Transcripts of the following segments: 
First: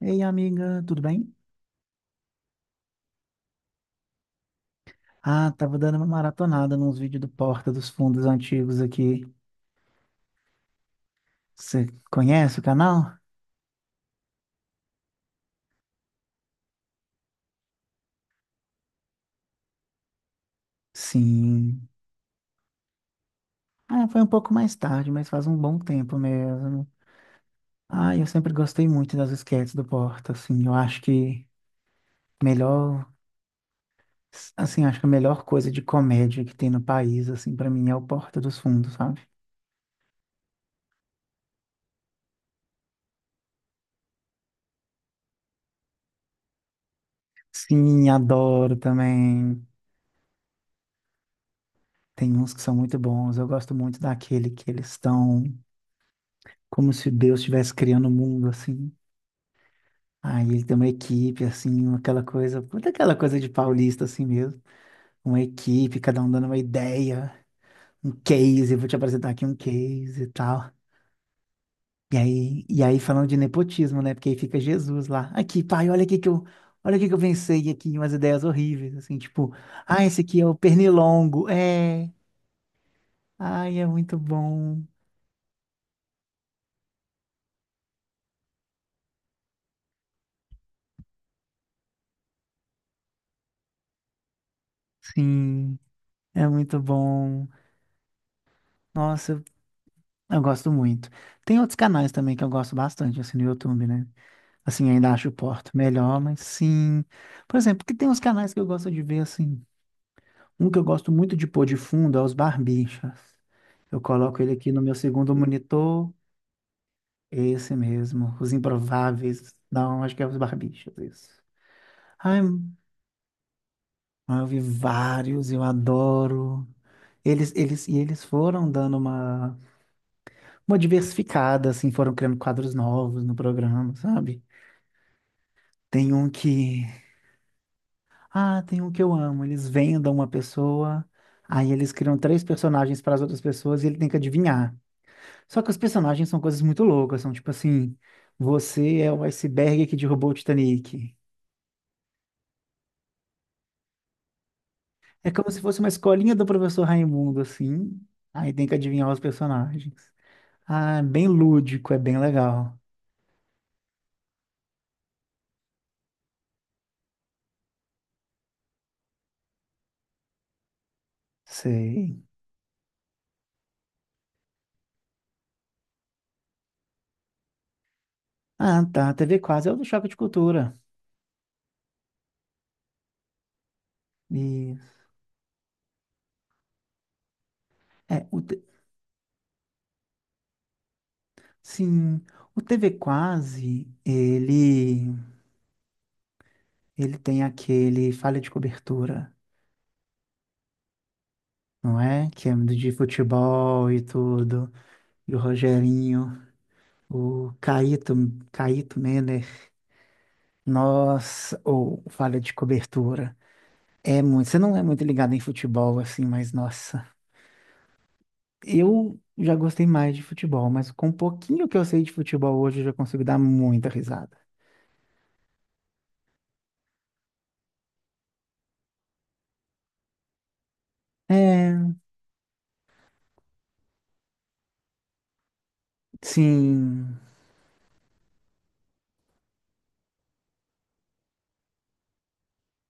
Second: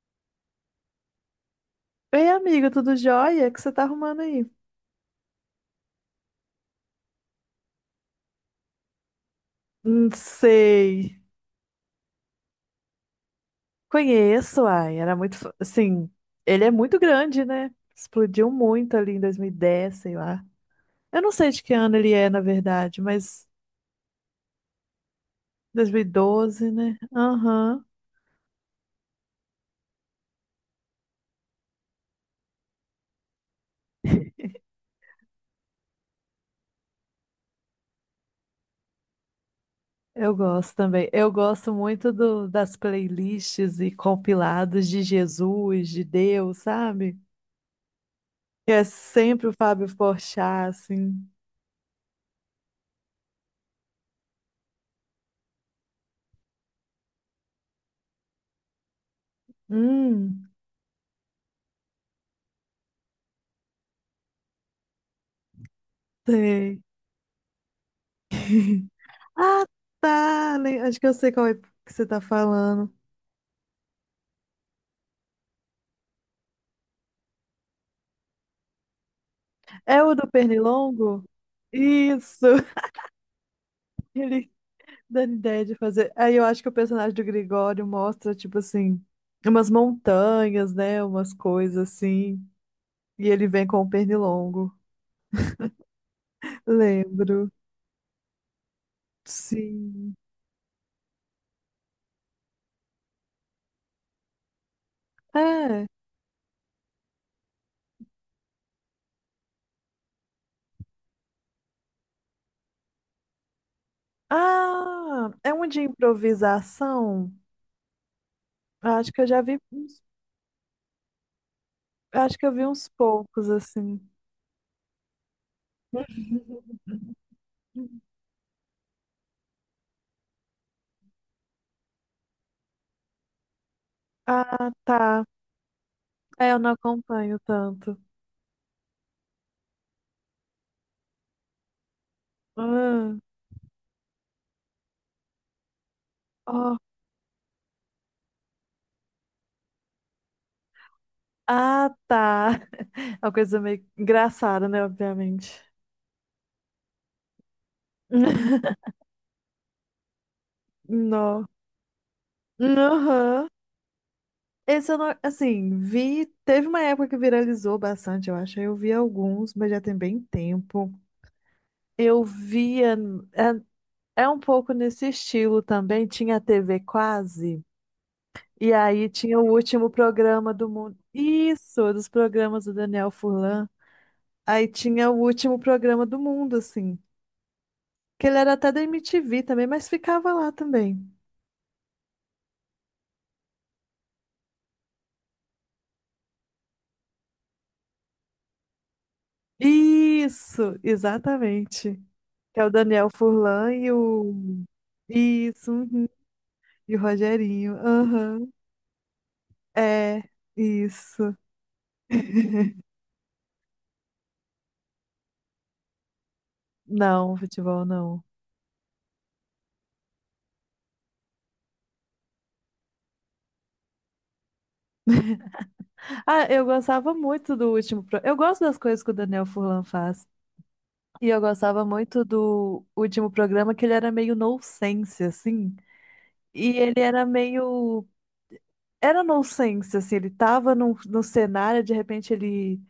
Ei, amiga, tudo bem? Ei, amiga, tudo jóia? O que você tá arrumando aí? Ah, tava dando uma maratonada nos vídeos do Porta dos Fundos antigos aqui. Não sei. Você conhece o canal? Conheço, ai, era muito, assim, ele é muito grande, né? Explodiu muito ali em 2010, sei lá. Eu não sei de que Sim. ano ele é, na verdade, mas Ah, foi um pouco mais tarde, mas faz um bom tempo 2012, mesmo. né? Aham. Ah, eu sempre gostei muito das esquetes do Porta, assim, eu acho que melhor, assim, acho que a melhor coisa de comédia que tem no país, assim, pra mim é o Porta dos Fundos, sabe? Eu gosto também. Eu gosto muito das playlists e compilados de Jesus, de Deus, sabe? Sim, Que adoro é sempre o também. Fábio Porchat, assim. Tem uns que são muito bons. Eu gosto muito daquele que eles estão como se Deus estivesse criando o mundo, assim. Aí Hum. ele tem uma equipe, assim, aquela coisa, puta aquela coisa de paulista, assim mesmo. Uma equipe, cada um dando uma Sei. ideia, um case, eu vou te apresentar aqui um Ah, case e tá. tal. Acho que eu sei qual é que você E tá aí, e falando. aí falando de nepotismo, né? Porque aí fica Jesus lá. Aqui, pai, olha aqui que eu pensei aqui, umas ideias horríveis, assim, tipo, É ah, o esse do aqui é o Pernilongo? pernilongo, é, Isso! ai, é muito Ele bom, dando ideia de fazer. Aí eu acho que o personagem do Gregório mostra, tipo assim, umas montanhas, né? Umas coisas assim. E ele vem com o Pernilongo. sim, é muito bom. Lembro. Nossa, Sim. eu gosto muito. Tem outros canais também que eu gosto bastante, assim, no YouTube, né? Assim, ainda acho o Porto É. melhor, mas sim. Por exemplo, que tem uns canais que eu gosto de ver, assim. Um que eu gosto muito de pôr de fundo é os Barbixas. Eu coloco ele aqui no meu Ah, segundo é um de monitor. improvisação? Esse mesmo. Os Acho que eu já Improváveis. vi. Não, acho que é os Barbixas, isso. Acho Ai, que eu vi uns poucos, assim. eu vi vários, eu adoro. Eles foram dando uma diversificada, assim, foram criando quadros novos no programa, sabe? Ah, tá. Tem um É, eu não que. acompanho tanto. Ah, tem um que eu amo. Eles vendam uma pessoa, aí eles criam três personagens Ah, para as outras pessoas e ele tem que adivinhar. Só que os personagens são coisas ó. muito loucas, são tipo assim: você é o iceberg que derrubou o Titanic. Ah, tá. É uma coisa meio engraçada, né? É como Obviamente. se fosse uma escolinha do professor Raimundo, assim. Aí tem que adivinhar os personagens. Ah, é bem Não. lúdico, é bem legal. Aham. Esse eu não, assim, vi. Teve uma época que viralizou bastante, eu acho. Aí eu vi alguns, mas já tem bem tempo. Sei. Eu via. É, um pouco nesse estilo também. Tinha a TV Quase. E Ah, aí tá. TV tinha o Quase é o do último Choque de programa do Cultura. mundo. Isso, dos programas do Daniel Furlan. Aí Isso. tinha o último programa do mundo, assim. É, Que ele era até da MTV também, mas ficava lá também. sim, o TV Quase, ele tem aquele falha de cobertura, Isso, exatamente. não é? Que é Que é o de Daniel Furlan futebol e e o. tudo. E o Isso, uhum. Rogerinho, E o o Rogerinho. Caíto, Aham. Caíto Menner. É, isso. Nossa, ou falha de cobertura. É muito. Você não é muito ligado em futebol, assim, mas nossa. Não, futebol não. Eu já gostei mais de futebol, mas com um pouquinho que eu sei de futebol hoje, eu já consigo dar muita risada. Ah, eu gostava muito do último. Eu gosto das coisas que o Daniel Furlan faz. E eu gostava É, muito do último programa, que ele era meio nonsense, assim. E ele sim. era nonsense, assim, ele tava no cenário, de repente ele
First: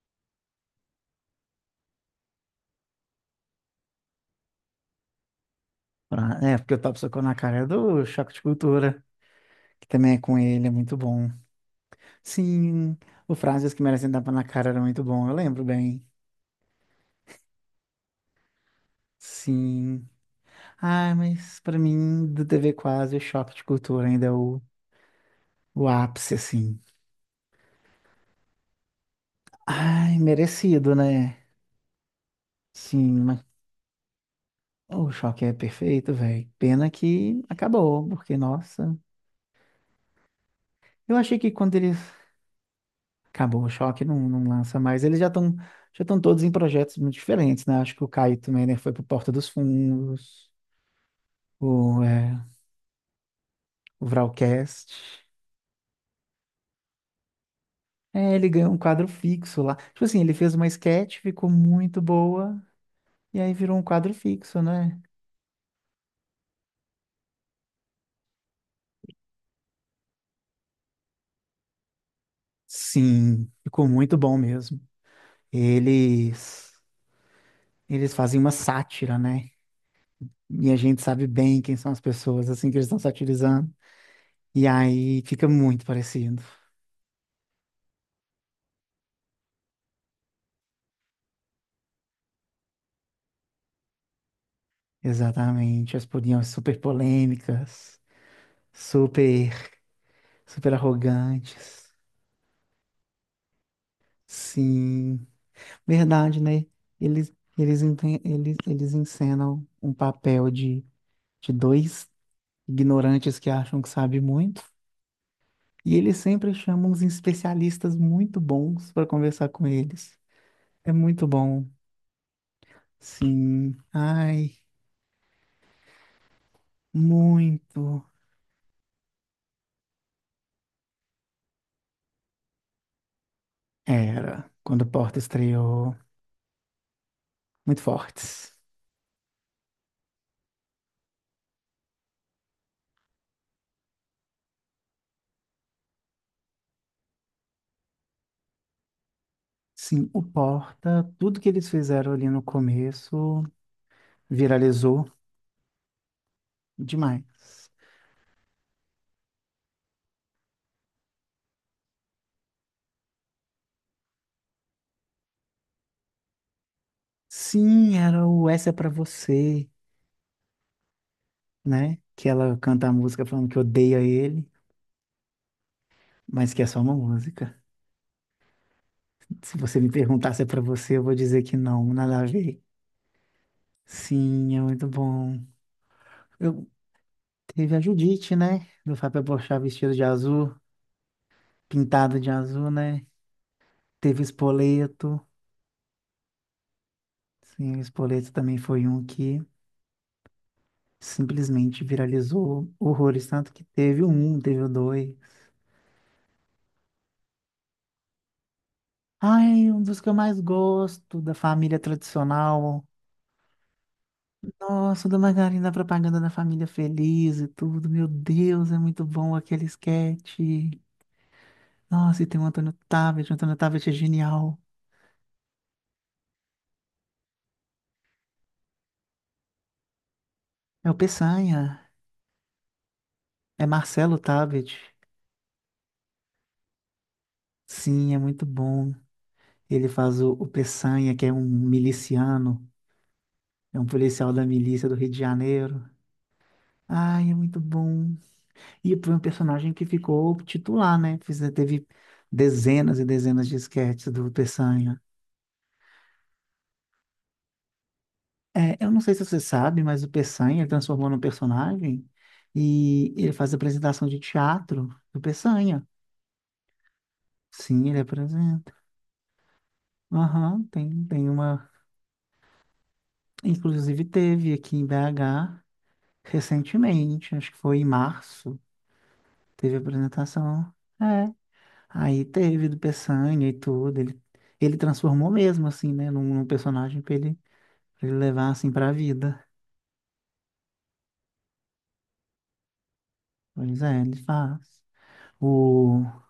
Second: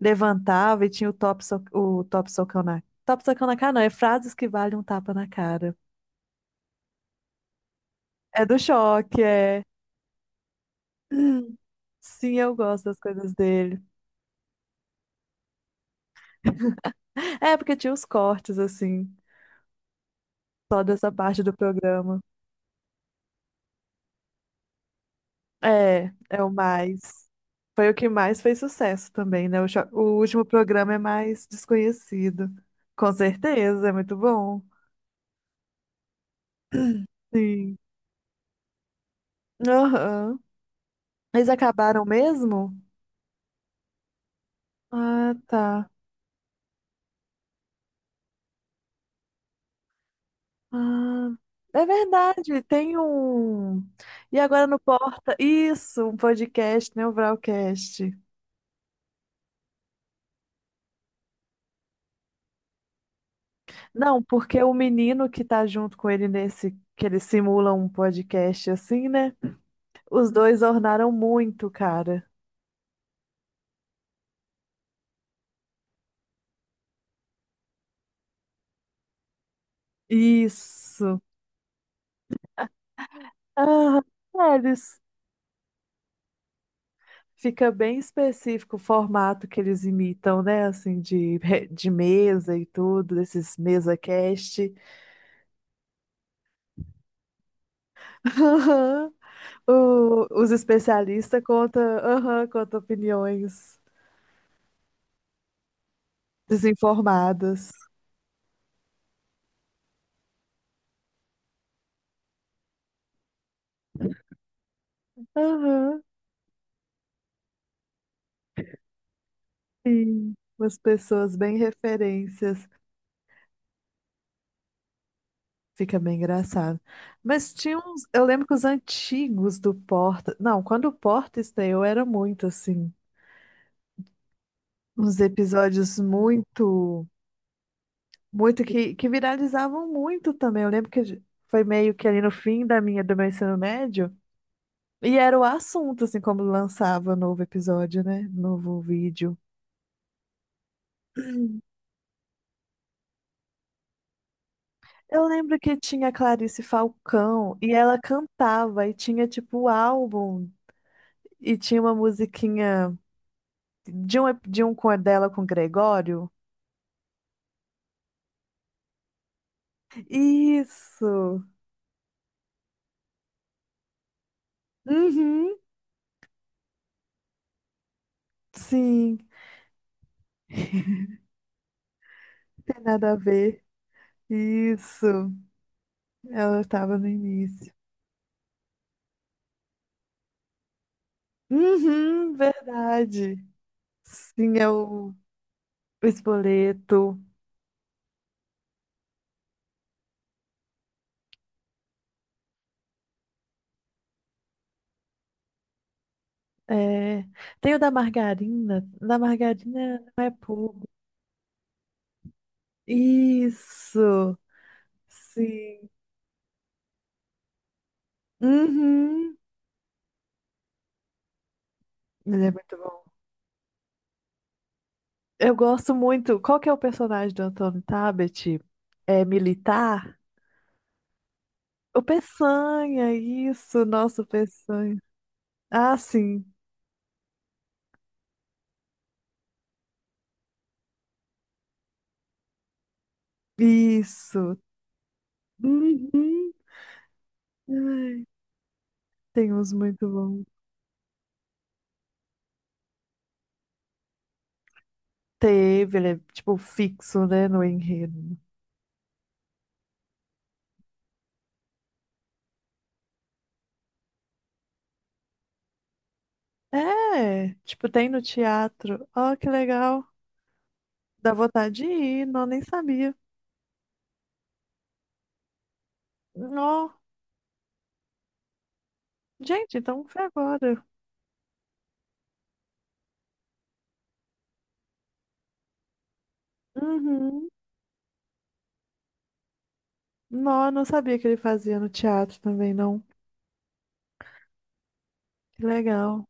levantava e tinha o top socão na cara não, é frases que valem um tapa na cara. É, porque o Top Socou na Cara é do Choque de É do Cultura, choque, é. que também é com ele, é muito bom. Sim, eu gosto Sim, das coisas o Frases dele. que merecem tapa na cara era muito bom, eu lembro bem. É, porque tinha os cortes, assim, Sim. só dessa Ah, parte do mas pra programa. mim, do TV Quase, o choque de cultura ainda é o É, ápice, é o assim. mais. Foi o que mais fez sucesso também, né? O, cho- Ai, o último merecido, programa é né? mais desconhecido. Com Sim, mas certeza, é muito bom. o choque é perfeito, velho. Pena que Sim. acabou, porque, nossa. Aham. Eu achei Eles que quando eles. acabaram mesmo? Acabou o choque, não, não lança mais. Eles já Ah, estão tá. já estão todos em projetos muito diferentes, né? Acho que o Caio também, né? Foi pro Porta dos Fundos, Ah, é o, é, verdade, tem um. o E agora no Vralcast. Porta. Isso, um podcast, né? O Vralcast. É, ele ganhou um quadro fixo lá. Tipo assim, ele fez uma sketch, ficou muito boa, e aí virou um quadro Não, fixo, porque o né? menino que tá junto com ele nesse. Que ele simula um podcast assim, né? Os dois ornaram muito, cara. Sim, ficou muito bom mesmo. Eles, eles fazem uma sátira, né? E a gente Isso. sabe bem quem são as pessoas, assim, que eles estão satirizando. Ah, é, E eles. aí fica muito parecido. Fica bem específico o formato que eles imitam, né? Assim, de mesa e tudo, desses mesa cast. Exatamente, as podiam ser super polêmicas, Aham. super, Os super especialistas contam, arrogantes. aham, contam opiniões Sim. Verdade, né? Eles, desinformadas. eles, enten- eles, eles encenam um papel de, dois ignorantes que acham que sabem muito, e Aham, eles sempre chamam uns especialistas muito bons para conversar com eles. sim. Umas É muito pessoas bem bom. referências. Sim. Ai, Fica bem engraçado. Mas tinha uns. muito. Eu lembro que os antigos do Porta. Não, quando o Porta estreou, era muito assim. Era, quando o Porta Uns estreou, episódios muito. muito fortes. Muito que viralizavam muito também. Eu lembro que foi meio que ali no fim da minha, do meu ensino médio. E era o assunto, assim, como lançava novo episódio, né? Novo vídeo. Sim, o Porta, tudo que eles fizeram ali no começo viralizou Eu lembro que tinha a Clarice Falcão demais. e ela cantava e tinha, tipo, o álbum e tinha uma musiquinha de um com a dela com o Gregório. Sim, era o Essa é pra você, Isso! né? Que ela canta a música falando que odeia ele, Uhum, mas que é só uma música. sim, Se você me perguntar se é pra você, eu vou dizer que não, nada a ver. tem nada a ver. Sim, é muito Isso, bom. ela Eu estava no início. Teve a Judite, né? Do Fábio Porchat vestido de azul, pintado de Uhum, azul, né? verdade. Teve o Sim, é o Spoleto. o Espoleto. Sim, o Spoleto também foi um que simplesmente viralizou horrores, tanto que teve o um, teve o dois. É, tem o da margarina. Da Ai, um dos margarina que eu não é mais público. gosto da família tradicional. Isso, Nossa, da Margarina, a sim. propaganda da família feliz e tudo. Meu Deus, é muito bom Uhum. aquele esquete. Nossa, e tem o Ele é Antônio muito bom. Tabet. O Antônio Tabet é genial. Eu gosto muito. Qual que é o personagem do Antônio Tabet? É militar? É o Peçanha. O Peçanha, É isso, Marcelo nosso Tabet. Peçanha. Ah, sim, Sim, é muito bom. Ele faz o Peçanha, que é um miliciano. É um policial da isso. milícia do Rio de Janeiro. Uhum. Ai, é muito bom. Ai, E foi um tem personagem uns que muito ficou bons. titular, né? Teve dezenas e dezenas de esquetes do Peçanha. Teve, ele é tipo fixo, né, no enredo. É, eu não sei se você sabe, mas o Peçanha ele transformou num personagem e ele faz apresentação de teatro do Peçanha. É, Sim, tipo, ele tem no apresenta. teatro. Ó, que legal. Aham, tem Dá uma. vontade de ir, não, nem sabia. Inclusive teve aqui em BH Nó, recentemente, acho que foi em março, teve gente, então foi apresentação. agora. É. Aí teve do Peçanha e tudo. Ele transformou mesmo, assim, né, num personagem Uhum. pra ele levar, assim, pra vida. Nó, não sabia que ele fazia no teatro também, não. Pois é, ele faz. Que O. legal.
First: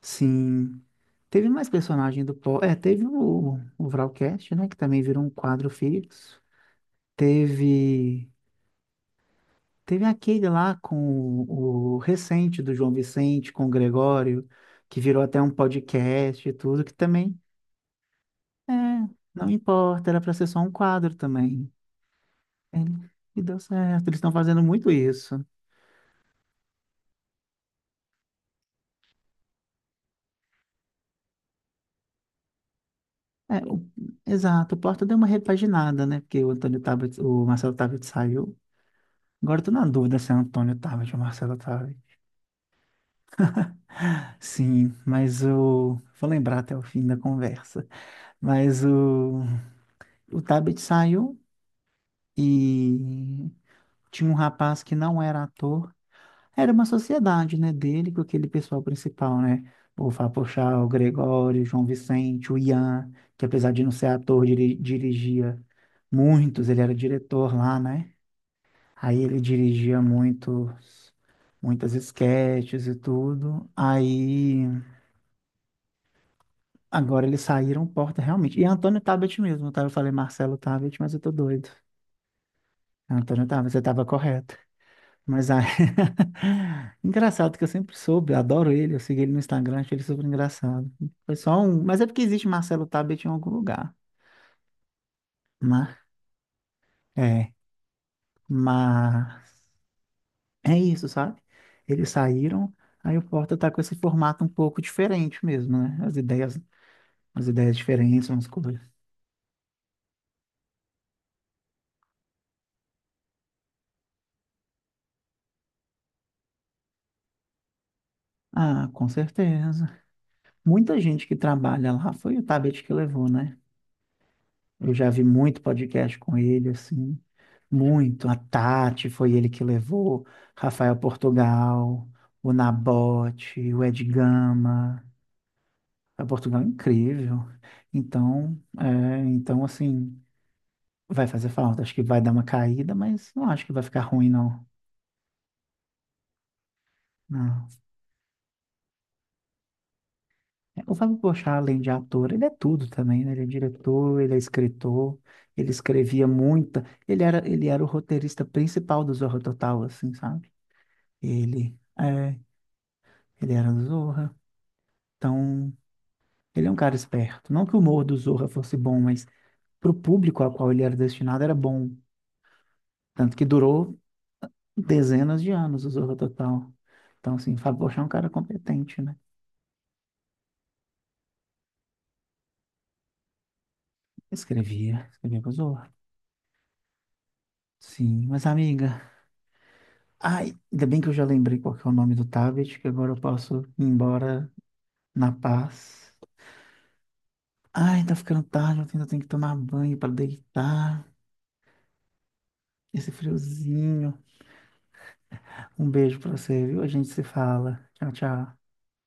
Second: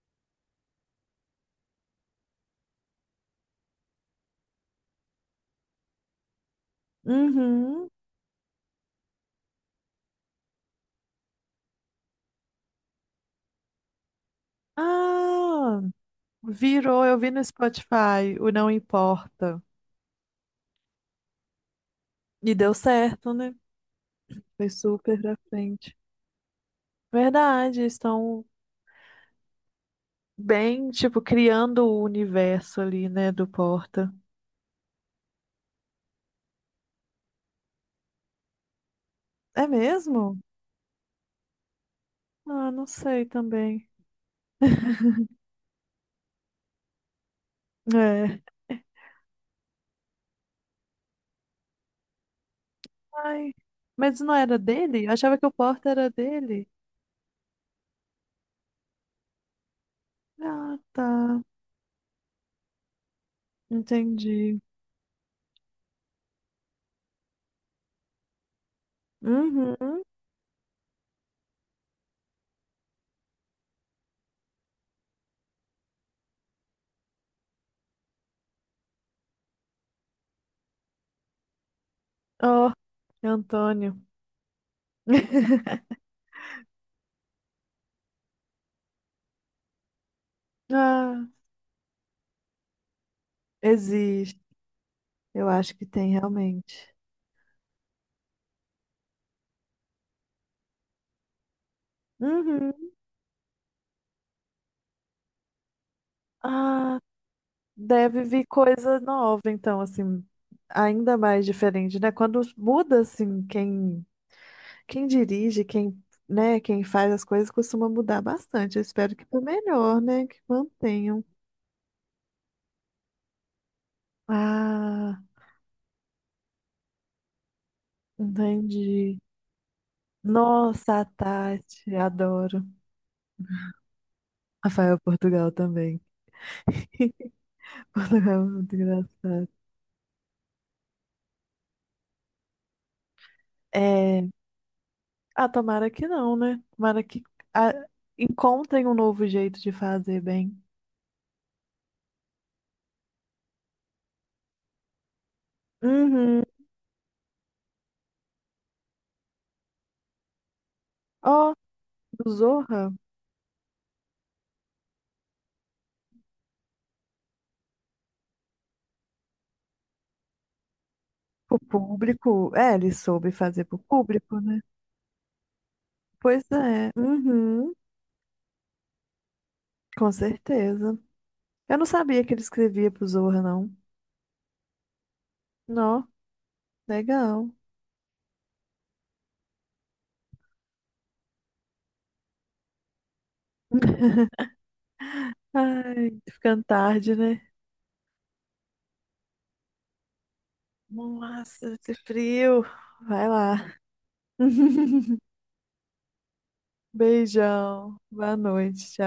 Sim. Teve mais personagem do Po. É, teve o Vralcast, né? Que também virou um quadro fixo. Uhum. Teve. Teve aquele lá com o recente do João Vicente, com o Gregório, que virou até um Ah, podcast e tudo, que virou, eu vi também. no Spotify, o Não É, não Importa. importa, era pra ser só um quadro também. E deu É, certo, e né? deu certo, eles estão fazendo Foi muito super pra isso. frente. Verdade, estão bem, tipo, criando o universo ali, né, do É, Porta. exato, o Porta deu uma repaginada, né? Porque o Antônio Tabet, o Marcelo Tabet saiu. Agora eu É tô na dúvida se é mesmo? Antônio Tabet ou Marcelo Tabet. Ah, não sei também. Sim, mas o. Vou lembrar até o fim da conversa. É. Mas o Tabet saiu e Ai, mas tinha não um era rapaz que dele? Eu não achava era que o Porta ator. era dele. Era uma sociedade, né, dele com aquele pessoal principal, né? O Ah, Vapochá, o tá. Gregório, o João Vicente, o Ian, que apesar de não ser ator, Entendi. Dirigia muitos, ele era diretor lá, né? Aí ele dirigia Uhum. Muitas esquetes e tudo. Aí. Agora eles saíram porta realmente. E Antônio Tabet mesmo, tá? Eu falei Marcelo Tabet, mas eu tô doido. Oh, Antônio Tabet, você Antônio. tava correto. Mas aí, engraçado que eu sempre soube, eu adoro ele, eu segui ele no Instagram, achei ele super engraçado. Ah, Foi só um, mas é porque existe Marcelo Tabet em algum lugar. existe. Eu acho que Mas tem realmente. é, mas é isso, sabe? Eles saíram, Uhum. aí o Porta tá com esse formato um pouco diferente mesmo, né? As ideias, Ah, as ideias deve diferentes, umas vir coisas. coisa nova, então, assim, ainda mais diferente, né? Quando muda, assim, quem dirige, quem, né, quem faz as coisas costuma mudar bastante. Eu Ah, com espero que para certeza. melhor, né? Que Muita mantenham. gente que trabalha lá foi o Tabet que levou, né? Eu já Ah, vi muito podcast com ele, assim, muito. A Tati entendi. foi ele que levou, Rafael Nossa, a Tati, Portugal, o adoro. Nabote, o Ed Rafael Gama. Portugal também. O Portugal é incrível. Portugal é Então, muito é, engraçado. então, assim, vai fazer falta. Acho que vai dar uma caída, mas não acho que vai ficar É. ruim, não. Ah, tomara que não, né? Tomara que Não. ah, encontrem um novo jeito de fazer bem. É, o Fábio Porchat, além de ator, ele é tudo também, né? Ele é diretor, ele é escritor, ele escrevia Uhum. muita. Ele era o roteirista principal do Zorra Total, assim, sabe? Ó, Ele, do é, Zorra, ele era do Zorra. Então, ele é um cara esperto. Não que o humor do Zorra fosse bom, mas pro público ao qual ele era destinado era pro bom. público. É, ele soube Tanto que fazer pro durou público, né? dezenas de anos o Zorra Pois Total. é. Então, assim, Uhum. Fábio Porchat é um cara competente, né? Com certeza. Eu não sabia que ele escrevia pro Zorra, não. Escrevia, escrevia pro Zorra. Nó, legal. Sim, mas amiga. Ai, ainda bem que eu já lembrei qual que é o nome do tablet, que agora eu posso ir embora na paz. Ai, ficando tarde, né? Ai, tá ficando tarde, eu ainda tenho que tomar banho para deitar. Nossa, esse frio. Esse Vai lá. friozinho. Um beijo pra você, viu? A gente se fala. Beijão. Tchau, Boa tchau. noite.